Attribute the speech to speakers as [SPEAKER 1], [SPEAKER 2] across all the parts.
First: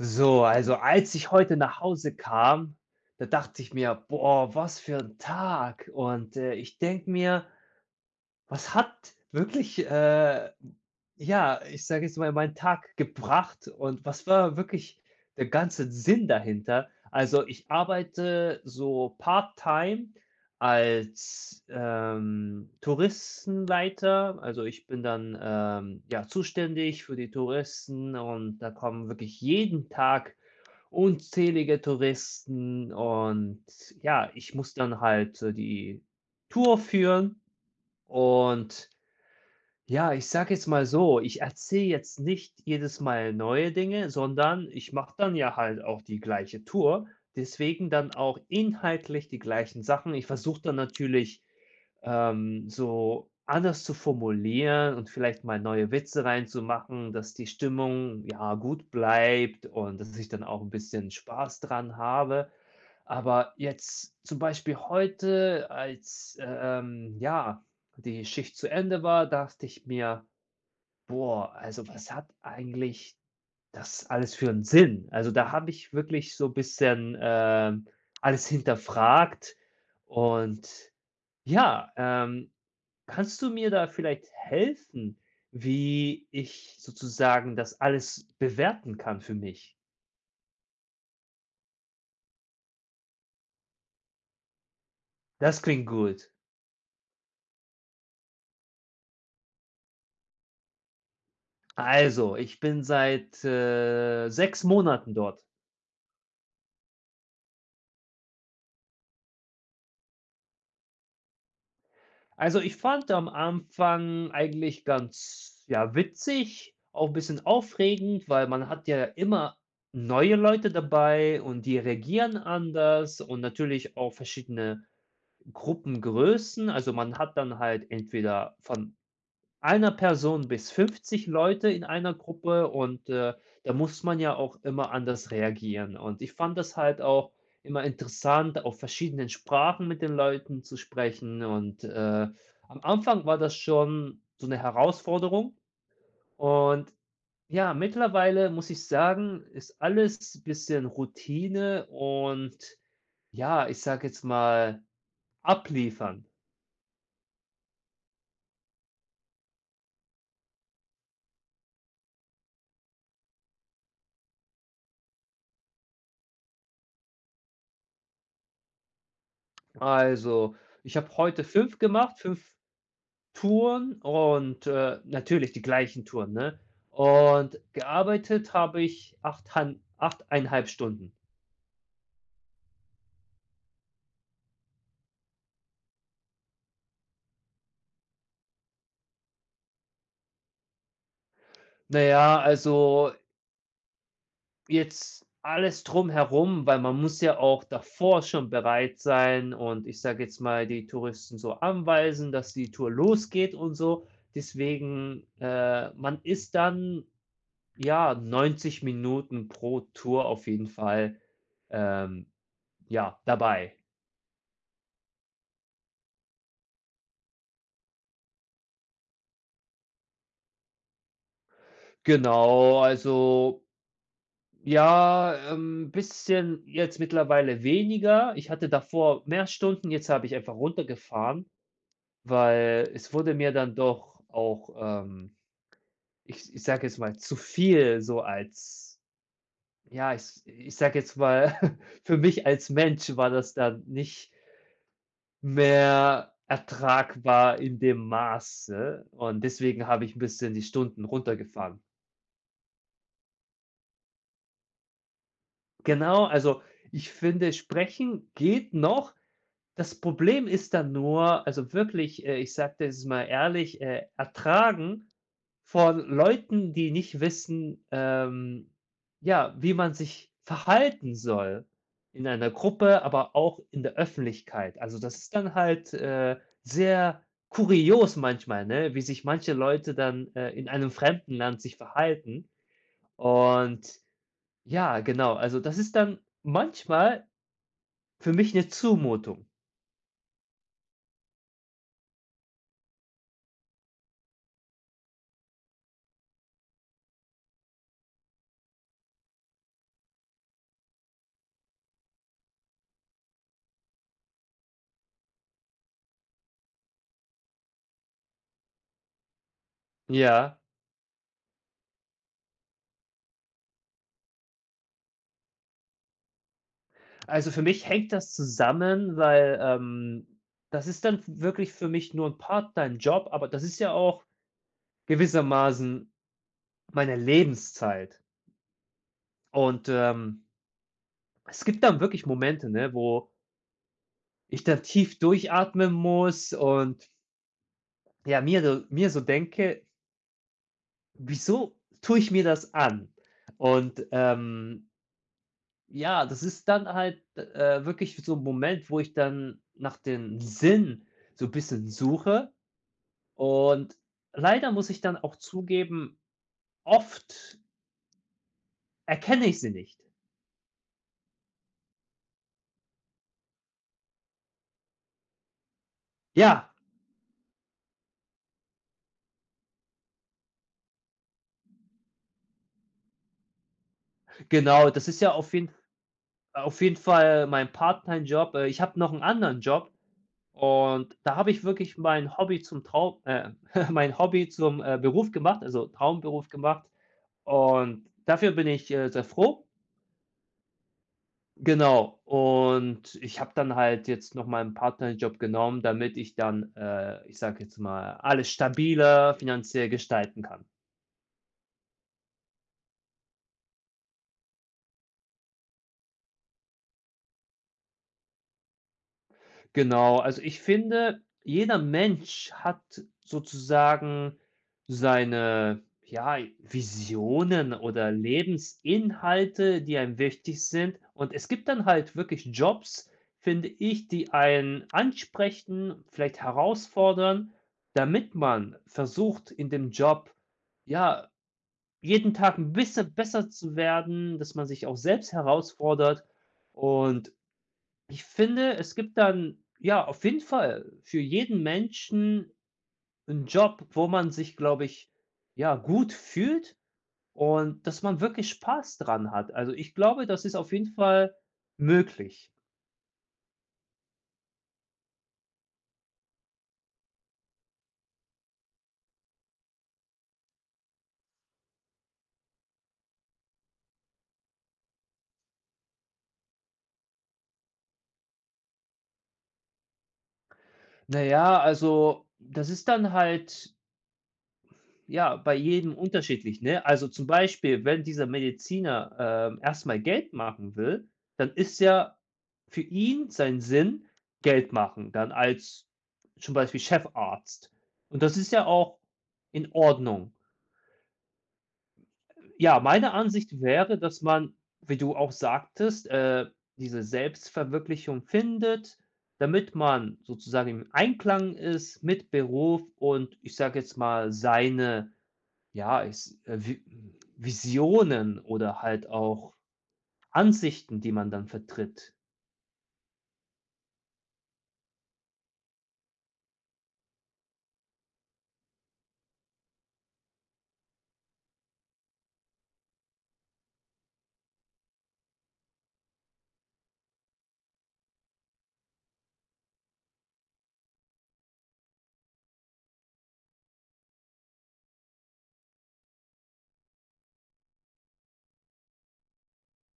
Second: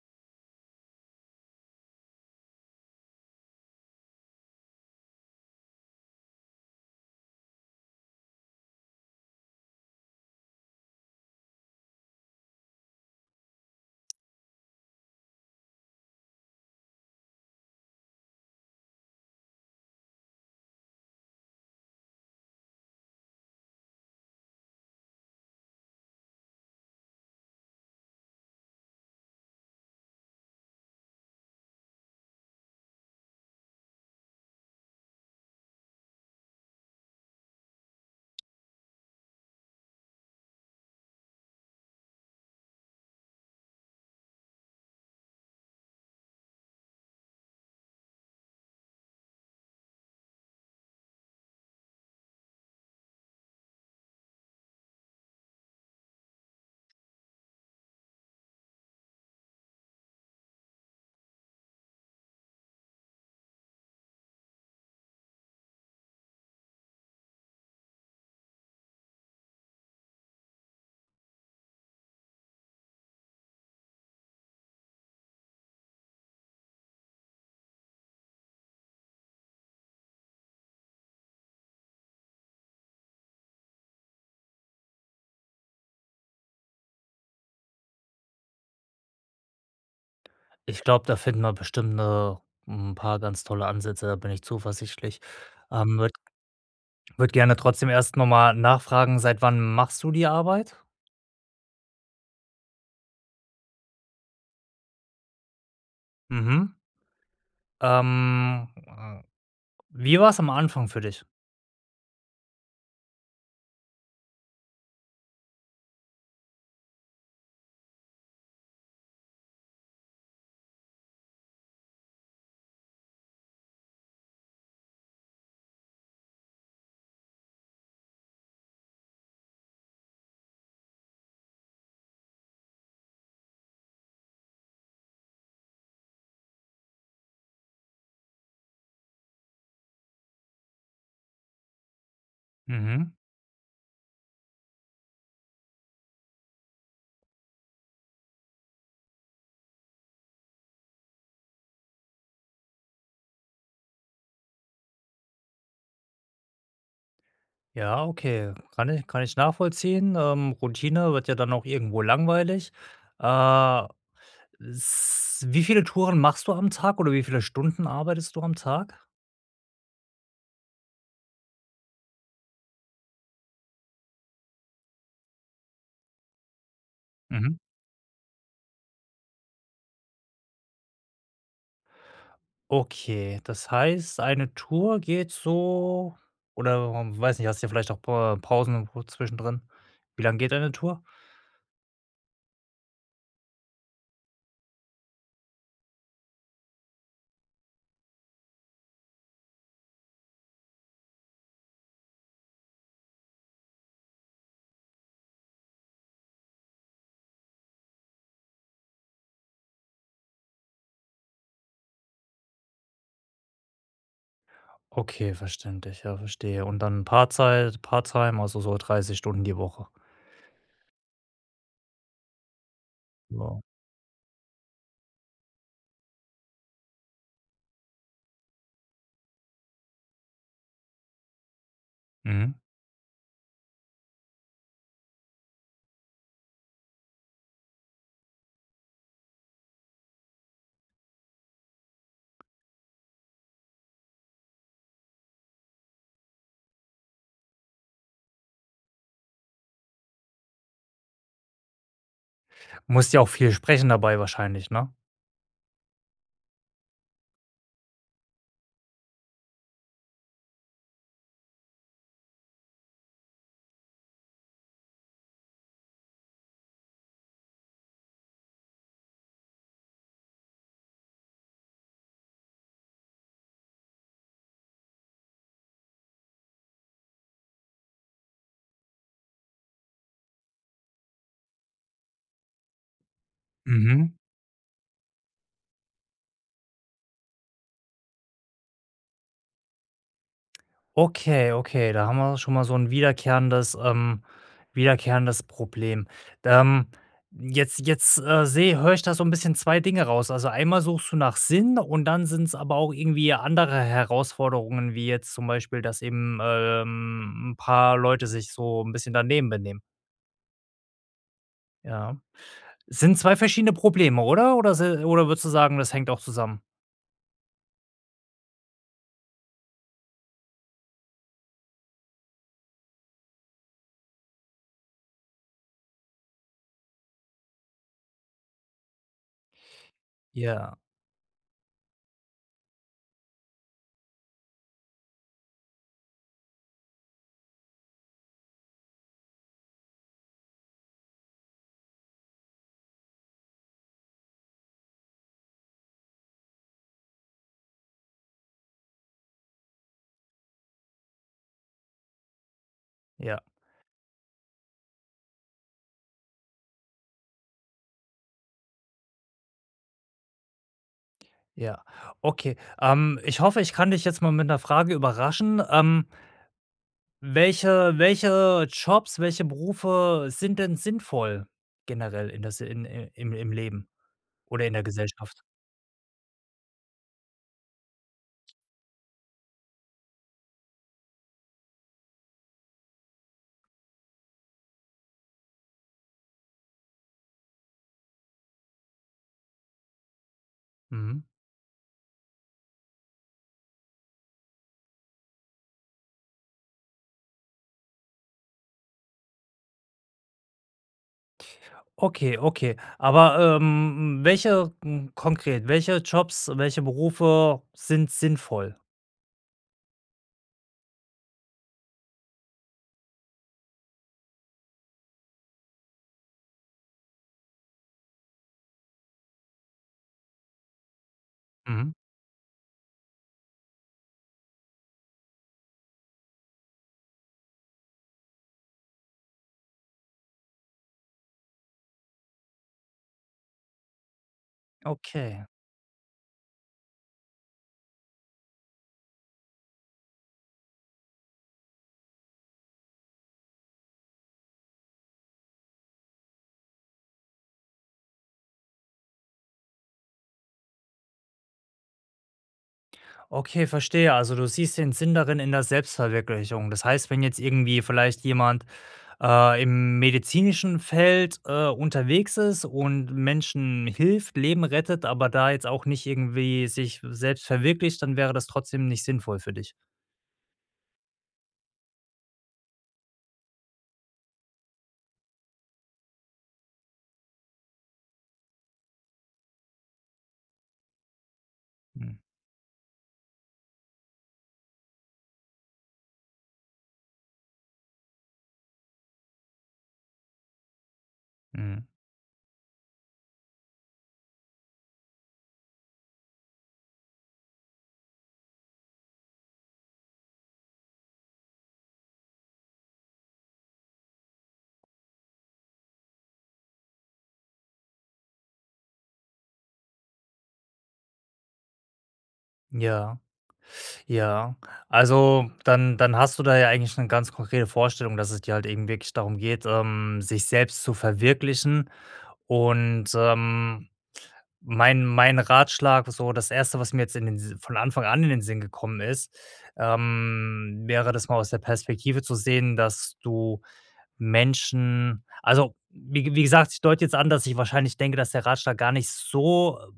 [SPEAKER 1] So, also als ich heute nach Hause kam, da dachte ich mir, boah, was für ein Tag. Ich denke mir, was hat wirklich, ja, ich sage jetzt mal, meinen Tag gebracht und was war wirklich der ganze Sinn dahinter? Also ich arbeite so part-time als Touristenleiter. Also ich bin dann ja, zuständig für die Touristen und da kommen wirklich jeden Tag unzählige Touristen und ja, ich muss dann halt, die Tour führen. Und ja, ich sage jetzt mal so, ich erzähle jetzt nicht jedes Mal neue Dinge, sondern ich mache dann ja halt auch die gleiche Tour, deswegen dann auch inhaltlich die gleichen Sachen. Ich versuche dann natürlich so anders zu formulieren und vielleicht mal neue Witze reinzumachen, dass die Stimmung, ja, gut bleibt und dass ich dann auch ein bisschen Spaß dran habe. Aber jetzt zum Beispiel heute, als ja, die Schicht zu Ende war, dachte ich mir: „Boah, also was hat eigentlich das alles für einen Sinn?" Also, da habe ich wirklich so ein bisschen, alles hinterfragt und ja, ähm, kannst du mir da vielleicht helfen, wie ich sozusagen das alles bewerten kann für mich?
[SPEAKER 2] Ich glaube, da finden wir bestimmt 'ne 'n paar ganz tolle Ansätze, da bin ich zuversichtlich.
[SPEAKER 1] Das klingt
[SPEAKER 2] Ähm, würde
[SPEAKER 1] gut.
[SPEAKER 2] würde gerne trotzdem erst noch mal nachfragen, seit wann machst du die Arbeit?
[SPEAKER 1] Also, ich bin seit, 6 Monaten dort.
[SPEAKER 2] Mhm. Ähm, äh, Wie war's am Anfang für dich?
[SPEAKER 1] Also, ich fand am Anfang eigentlich ganz, ja, witzig, auch ein bisschen aufregend, weil man hat ja immer neue Leute dabei und die reagieren anders und natürlich auch verschiedene Gruppengrößen. Also, man hat dann halt entweder von einer Person bis 50 Leute in einer Gruppe und, da muss man ja auch immer anders reagieren. Und ich fand das halt auch immer interessant, auf verschiedenen Sprachen mit den Leuten zu sprechen. Und am
[SPEAKER 2] Mhm.
[SPEAKER 1] Anfang war das schon so eine Herausforderung. Und ja, mittlerweile muss ich sagen, ist alles ein bisschen Routine und ja, ich sage jetzt mal, abliefern.
[SPEAKER 2] Ja, okay. Kann ich nachvollziehen. Routine wird ja dann auch irgendwo langweilig. Äh, s Wie viele Touren machst du am Tag oder wie viele Stunden arbeitest du am Tag?
[SPEAKER 1] Also, ich habe heute 5 gemacht, 5 Touren und, natürlich die gleichen Touren, ne?
[SPEAKER 2] Mhm.
[SPEAKER 1] Und gearbeitet habe ich 8 han 8,5 Stunden.
[SPEAKER 2] Okay, das heißt, eine Tour geht so oder, weiß nicht, hast du ja vielleicht auch Pa Pausen wo zwischendrin. Wie lange geht eine Tour?
[SPEAKER 1] Na ja, also jetzt alles drumherum, weil man muss ja auch davor schon bereit sein und ich sage jetzt mal, die Touristen so anweisen, dass die Tour losgeht und so. Deswegen, man ist dann, ja, 90 Minuten pro Tour auf jeden Fall, ähm, ja, dabei.
[SPEAKER 2] Okay, verständlich, ja, verstehe. Und dann Paarzeit Part-Time, also so 30 Stunden die Woche.
[SPEAKER 1] Genau, also
[SPEAKER 2] Ja.
[SPEAKER 1] ja, bisschen jetzt mittlerweile weniger. Ich hatte davor mehr Stunden, jetzt habe ich einfach runtergefahren,
[SPEAKER 2] Mhm.
[SPEAKER 1] weil es wurde mir dann doch auch, ich sage jetzt mal, zu viel. So als ja, ich sage jetzt mal, für mich als Mensch war das dann nicht mehr ertragbar in dem Maße und deswegen habe ich ein bisschen die Stunden runtergefahren.
[SPEAKER 2] Musst ja auch viel sprechen dabei wahrscheinlich, ne?
[SPEAKER 1] Genau, also, ich finde, Sprechen geht noch. Das Problem ist dann nur, also wirklich, ich sage das mal ehrlich, ertragen von Leuten, die nicht wissen, ja, wie man sich verhalten soll in einer Gruppe, aber auch in der Öffentlichkeit. Also, das ist dann halt, sehr kurios manchmal, ne, wie sich manche Leute dann, in einem fremden Land sich verhalten. Und
[SPEAKER 2] Mhm.
[SPEAKER 1] ja, genau, also das ist dann manchmal für mich eine Zumutung.
[SPEAKER 2] Okay, okay, da haben wir schon mal so ein wiederkehrendes Problem. Ähm, jetzt jetzt, sehe höre ich da so ein bisschen 2 Dinge raus. Also, einmal suchst du nach Sinn und dann sind es aber auch irgendwie andere Herausforderungen, wie jetzt zum Beispiel, dass eben, 'n paar Leute sich so ein bisschen daneben benehmen.
[SPEAKER 1] Ja.
[SPEAKER 2] Ja. Sind 2 verschiedene Probleme, oder? Oder si Oder würdest du sagen, das hängt auch zusammen?
[SPEAKER 1] Also, für mich hängt das zusammen, weil, das ist dann wirklich für mich nur ein Part-Time-Job, aber das ist ja auch gewissermaßen meine Lebenszeit. Und
[SPEAKER 2] Ja,
[SPEAKER 1] es gibt dann wirklich Momente, ne, wo ich dann tief durchatmen muss und, ja, mir so denke: „Wieso tue ich mir das an?" Und ja, das ist dann halt, wirklich so ein Moment, wo ich dann nach dem Sinn so ein bisschen suche.
[SPEAKER 2] ja,
[SPEAKER 1] Und leider muss ich dann auch zugeben, oft erkenne ich sie nicht.
[SPEAKER 2] ja. Okay, ich hoffe, ich kann dich jetzt mal mit einer Frage überraschen.
[SPEAKER 1] Ja,
[SPEAKER 2] Welche Jobs, welche Berufe sind denn sinnvoll generell in das in i im im Leben oder in der
[SPEAKER 1] genau, das ist ja
[SPEAKER 2] Gesellschaft?
[SPEAKER 1] auf jeden Fall mein Part-Time-Job. Ich habe noch einen anderen Job und da habe ich wirklich mein Hobby zum mein Hobby zum, Beruf gemacht, also Traumberuf gemacht und dafür bin ich, sehr froh.
[SPEAKER 2] Mhm.
[SPEAKER 1] Genau, und ich habe dann halt jetzt noch meinen Part-Time-Job genommen, damit ich dann, ich sage jetzt mal, alles stabiler finanziell gestalten kann.
[SPEAKER 2] Okay, okay. Aber, welche hm, konkret, welche Jobs, welche Berufe sind sinnvoll?
[SPEAKER 1] Genau, also ich finde, jeder Mensch hat sozusagen seine, ja, Visionen oder Lebensinhalte, die einem wichtig sind. Und es gibt dann
[SPEAKER 2] Mhm.
[SPEAKER 1] halt wirklich Jobs, finde ich, die einen ansprechen, vielleicht herausfordern, damit man versucht, in dem Job, ja, jeden Tag ein bisschen besser zu werden, dass man sich auch selbst
[SPEAKER 2] Okay.
[SPEAKER 1] herausfordert. Und ich finde, es gibt dann, ja, auf jeden Fall für jeden Menschen einen Job, wo man sich, glaube ich, ja, gut fühlt und dass man wirklich Spaß dran hat. Also, ich glaube, das ist auf jeden Fall möglich.
[SPEAKER 2] Okay, verstehe. Also, du siehst den Sinn darin in der Selbstverwirklichung. Das heißt, wenn jetzt irgendwie vielleicht jemand im medizinischen Feld, unterwegs ist und Menschen hilft, Leben rettet, aber da jetzt auch nicht irgendwie sich selbst verwirklicht, dann wäre das trotzdem nicht sinnvoll für dich.
[SPEAKER 1] Na ja, also, das ist dann halt ja, bei jedem unterschiedlich, ne? Also, zum Beispiel, wenn dieser Mediziner, erst Geld machen will, dann ist ja
[SPEAKER 2] Mhm,
[SPEAKER 1] für ihn sein Sinn Geld machen, dann als zum Beispiel Chefarzt. Und das ist ja auch in Ordnung.
[SPEAKER 2] mhm.
[SPEAKER 1] Ja, meine Ansicht wäre, dass man, wie du auch sagtest, diese Selbstverwirklichung findet, damit man sozusagen im Einklang ist mit Beruf und ich sage jetzt mal, seine ja, ich s Vi Visionen oder halt auch Ansichten, die man dann vertritt.
[SPEAKER 2] Ja, ja. Also, dann hast du da ja eigentlich eine ganz konkrete Vorstellung, dass es dir halt eben wirklich darum geht, sich selbst zu verwirklichen und, ähm. Mein Ratschlag, so das erste was mir jetzt in den Si von Anfang an in den Sinn gekommen ist, wäre das mal aus der Perspektive zu sehen, dass du Menschen also, wie gesagt, ich deute jetzt an, dass ich wahrscheinlich denke, dass der Ratschlag gar nicht so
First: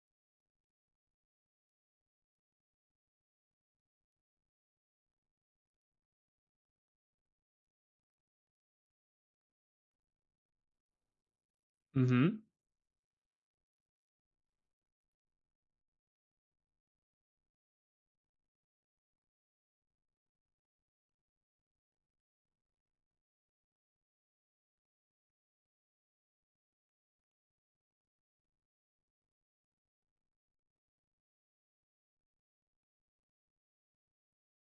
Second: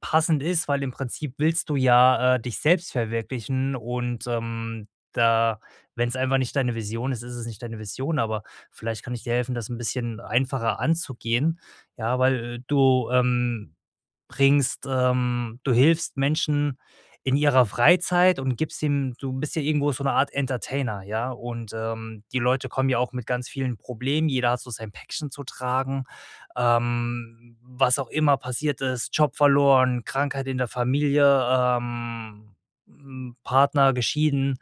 [SPEAKER 2] passend ist, weil im Prinzip willst du ja, dich selbst verwirklichen und, da wenn es einfach nicht deine Vision ist, ist es nicht deine Vision, aber vielleicht kann ich dir helfen, das ein bisschen einfacher anzugehen. Ja,
[SPEAKER 1] Mhm.
[SPEAKER 2] weil, du, bringst du hilfst Menschen in ihrer Freizeit und gibst ihm du bist ja irgendwo so eine Art Entertainer, ja? Und, die Leute kommen ja auch mit ganz vielen Problemen. Jeder hat so sein Päckchen zu tragen. Was auch immer passiert ist, Job verloren, Krankheit in der Familie, ähm, Partner geschieden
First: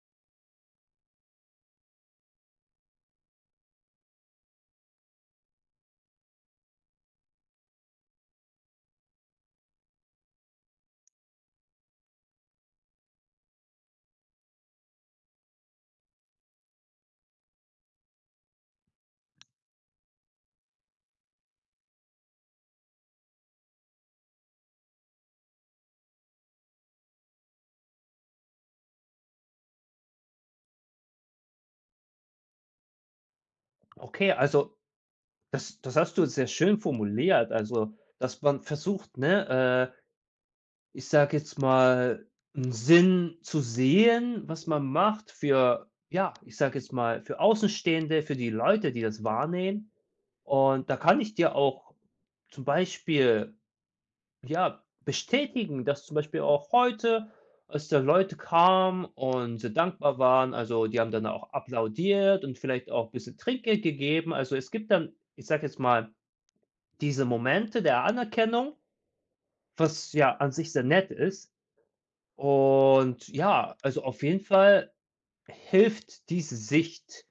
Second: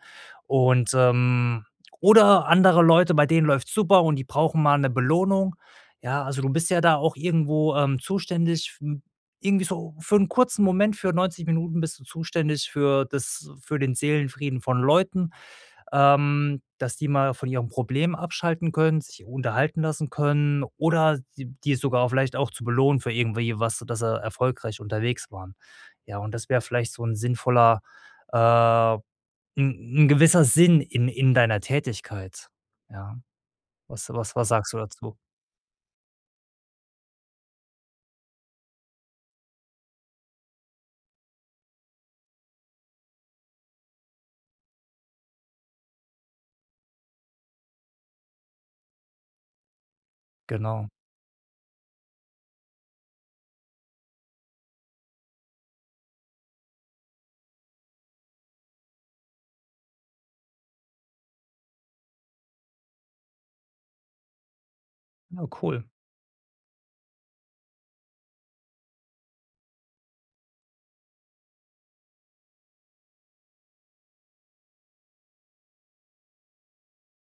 [SPEAKER 2] und, ähm, oder andere Leute, bei denen läuft super und die brauchen mal eine Belohnung. Ja, also, du bist ja da auch irgendwo, zuständig irgendwie so für einen kurzen Moment, für 90 Minuten bist du zuständig für den Seelenfrieden von Leuten, dass die mal von ihrem Problem abschalten können, sich unterhalten lassen können oder die sogar vielleicht auch zu belohnen für irgendwie was, dass sie erfolgreich unterwegs waren. Ja, und das wäre vielleicht so ein äh 'n 'n gewisser Sinn in deiner Tätigkeit. Ja, was
[SPEAKER 1] Okay,
[SPEAKER 2] was was sagst
[SPEAKER 1] also
[SPEAKER 2] du dazu?
[SPEAKER 1] das hast du sehr schön formuliert, also, dass man versucht, ne, ich sage jetzt mal, 'n Sinn zu sehen, was man macht für ja, ich sage jetzt mal, für Außenstehende, für die Leute, die das wahrnehmen.
[SPEAKER 2] Genau.
[SPEAKER 1] Und da kann ich dir auch zum Beispiel ja, bestätigen, dass zum Beispiel auch heute, als da Leute kamen und sehr dankbar waren, also die haben dann auch applaudiert und vielleicht auch 'n bisschen Trinkgeld gegeben. Also, es gibt dann, ich
[SPEAKER 2] Ja,
[SPEAKER 1] sage jetzt
[SPEAKER 2] cool.
[SPEAKER 1] mal, diese Momente der Anerkennung, was ja an sich sehr nett ist. Und ja, also auf jeden Fall hilft diese Sicht,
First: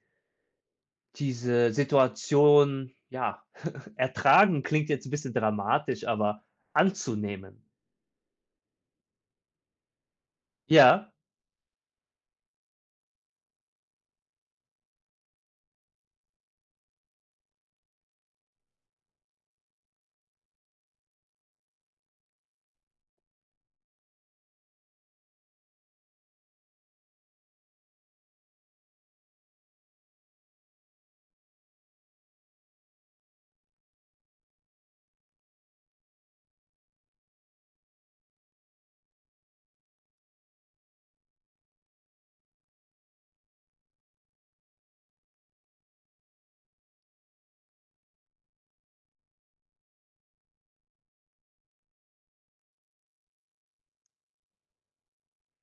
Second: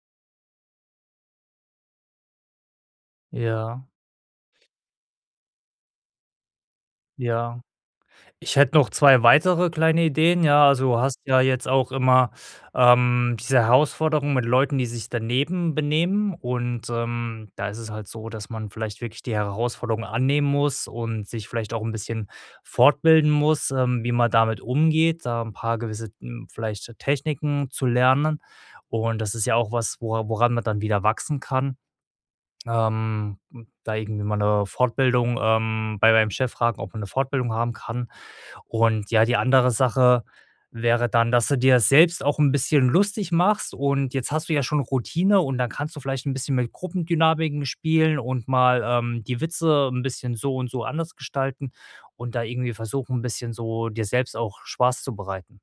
[SPEAKER 1] diese Situation, ja,
[SPEAKER 2] Ja,
[SPEAKER 1] ertragen klingt jetzt ein bisschen dramatisch, aber
[SPEAKER 2] ja.
[SPEAKER 1] anzunehmen.
[SPEAKER 2] Ich hätte noch 2 weitere kleine Ideen, ja. Also, du
[SPEAKER 1] Ja?
[SPEAKER 2] hast ja jetzt auch immer, diese Herausforderung mit Leuten, die sich daneben benehmen und, da ist es halt so, dass man vielleicht wirklich die Herausforderung annehmen muss und sich vielleicht auch ein bisschen fortbilden muss, wie man damit umgeht, da ein paar gewisse, hm, vielleicht Techniken zu lernen. Und das ist ja auch was, woran man dann wieder wachsen kann. Ähm, da irgendwie mal eine Fortbildung, bei meinem Chef fragen, ob man eine Fortbildung haben kann. Und ja, die andere Sache wäre dann, dass du dir selbst auch 'n bisschen lustig machst und jetzt hast du ja schon Routine und dann kannst du vielleicht 'n bisschen mit Gruppendynamiken spielen und mal, die Witze 'n bisschen so und so anders gestalten und da irgendwie versuchen, 'n bisschen so dir selbst auch Spaß zu bereiten.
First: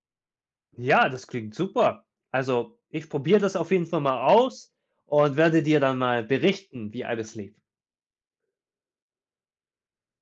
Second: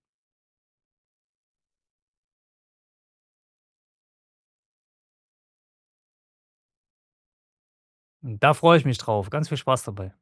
[SPEAKER 1] Ja, das klingt super. Also, ich probiere das auf jeden Fall mal aus und werde dir dann mal berichten, wie alles lief.
[SPEAKER 2] Und da freue ich mich drauf. Ganz viel Spaß dabei.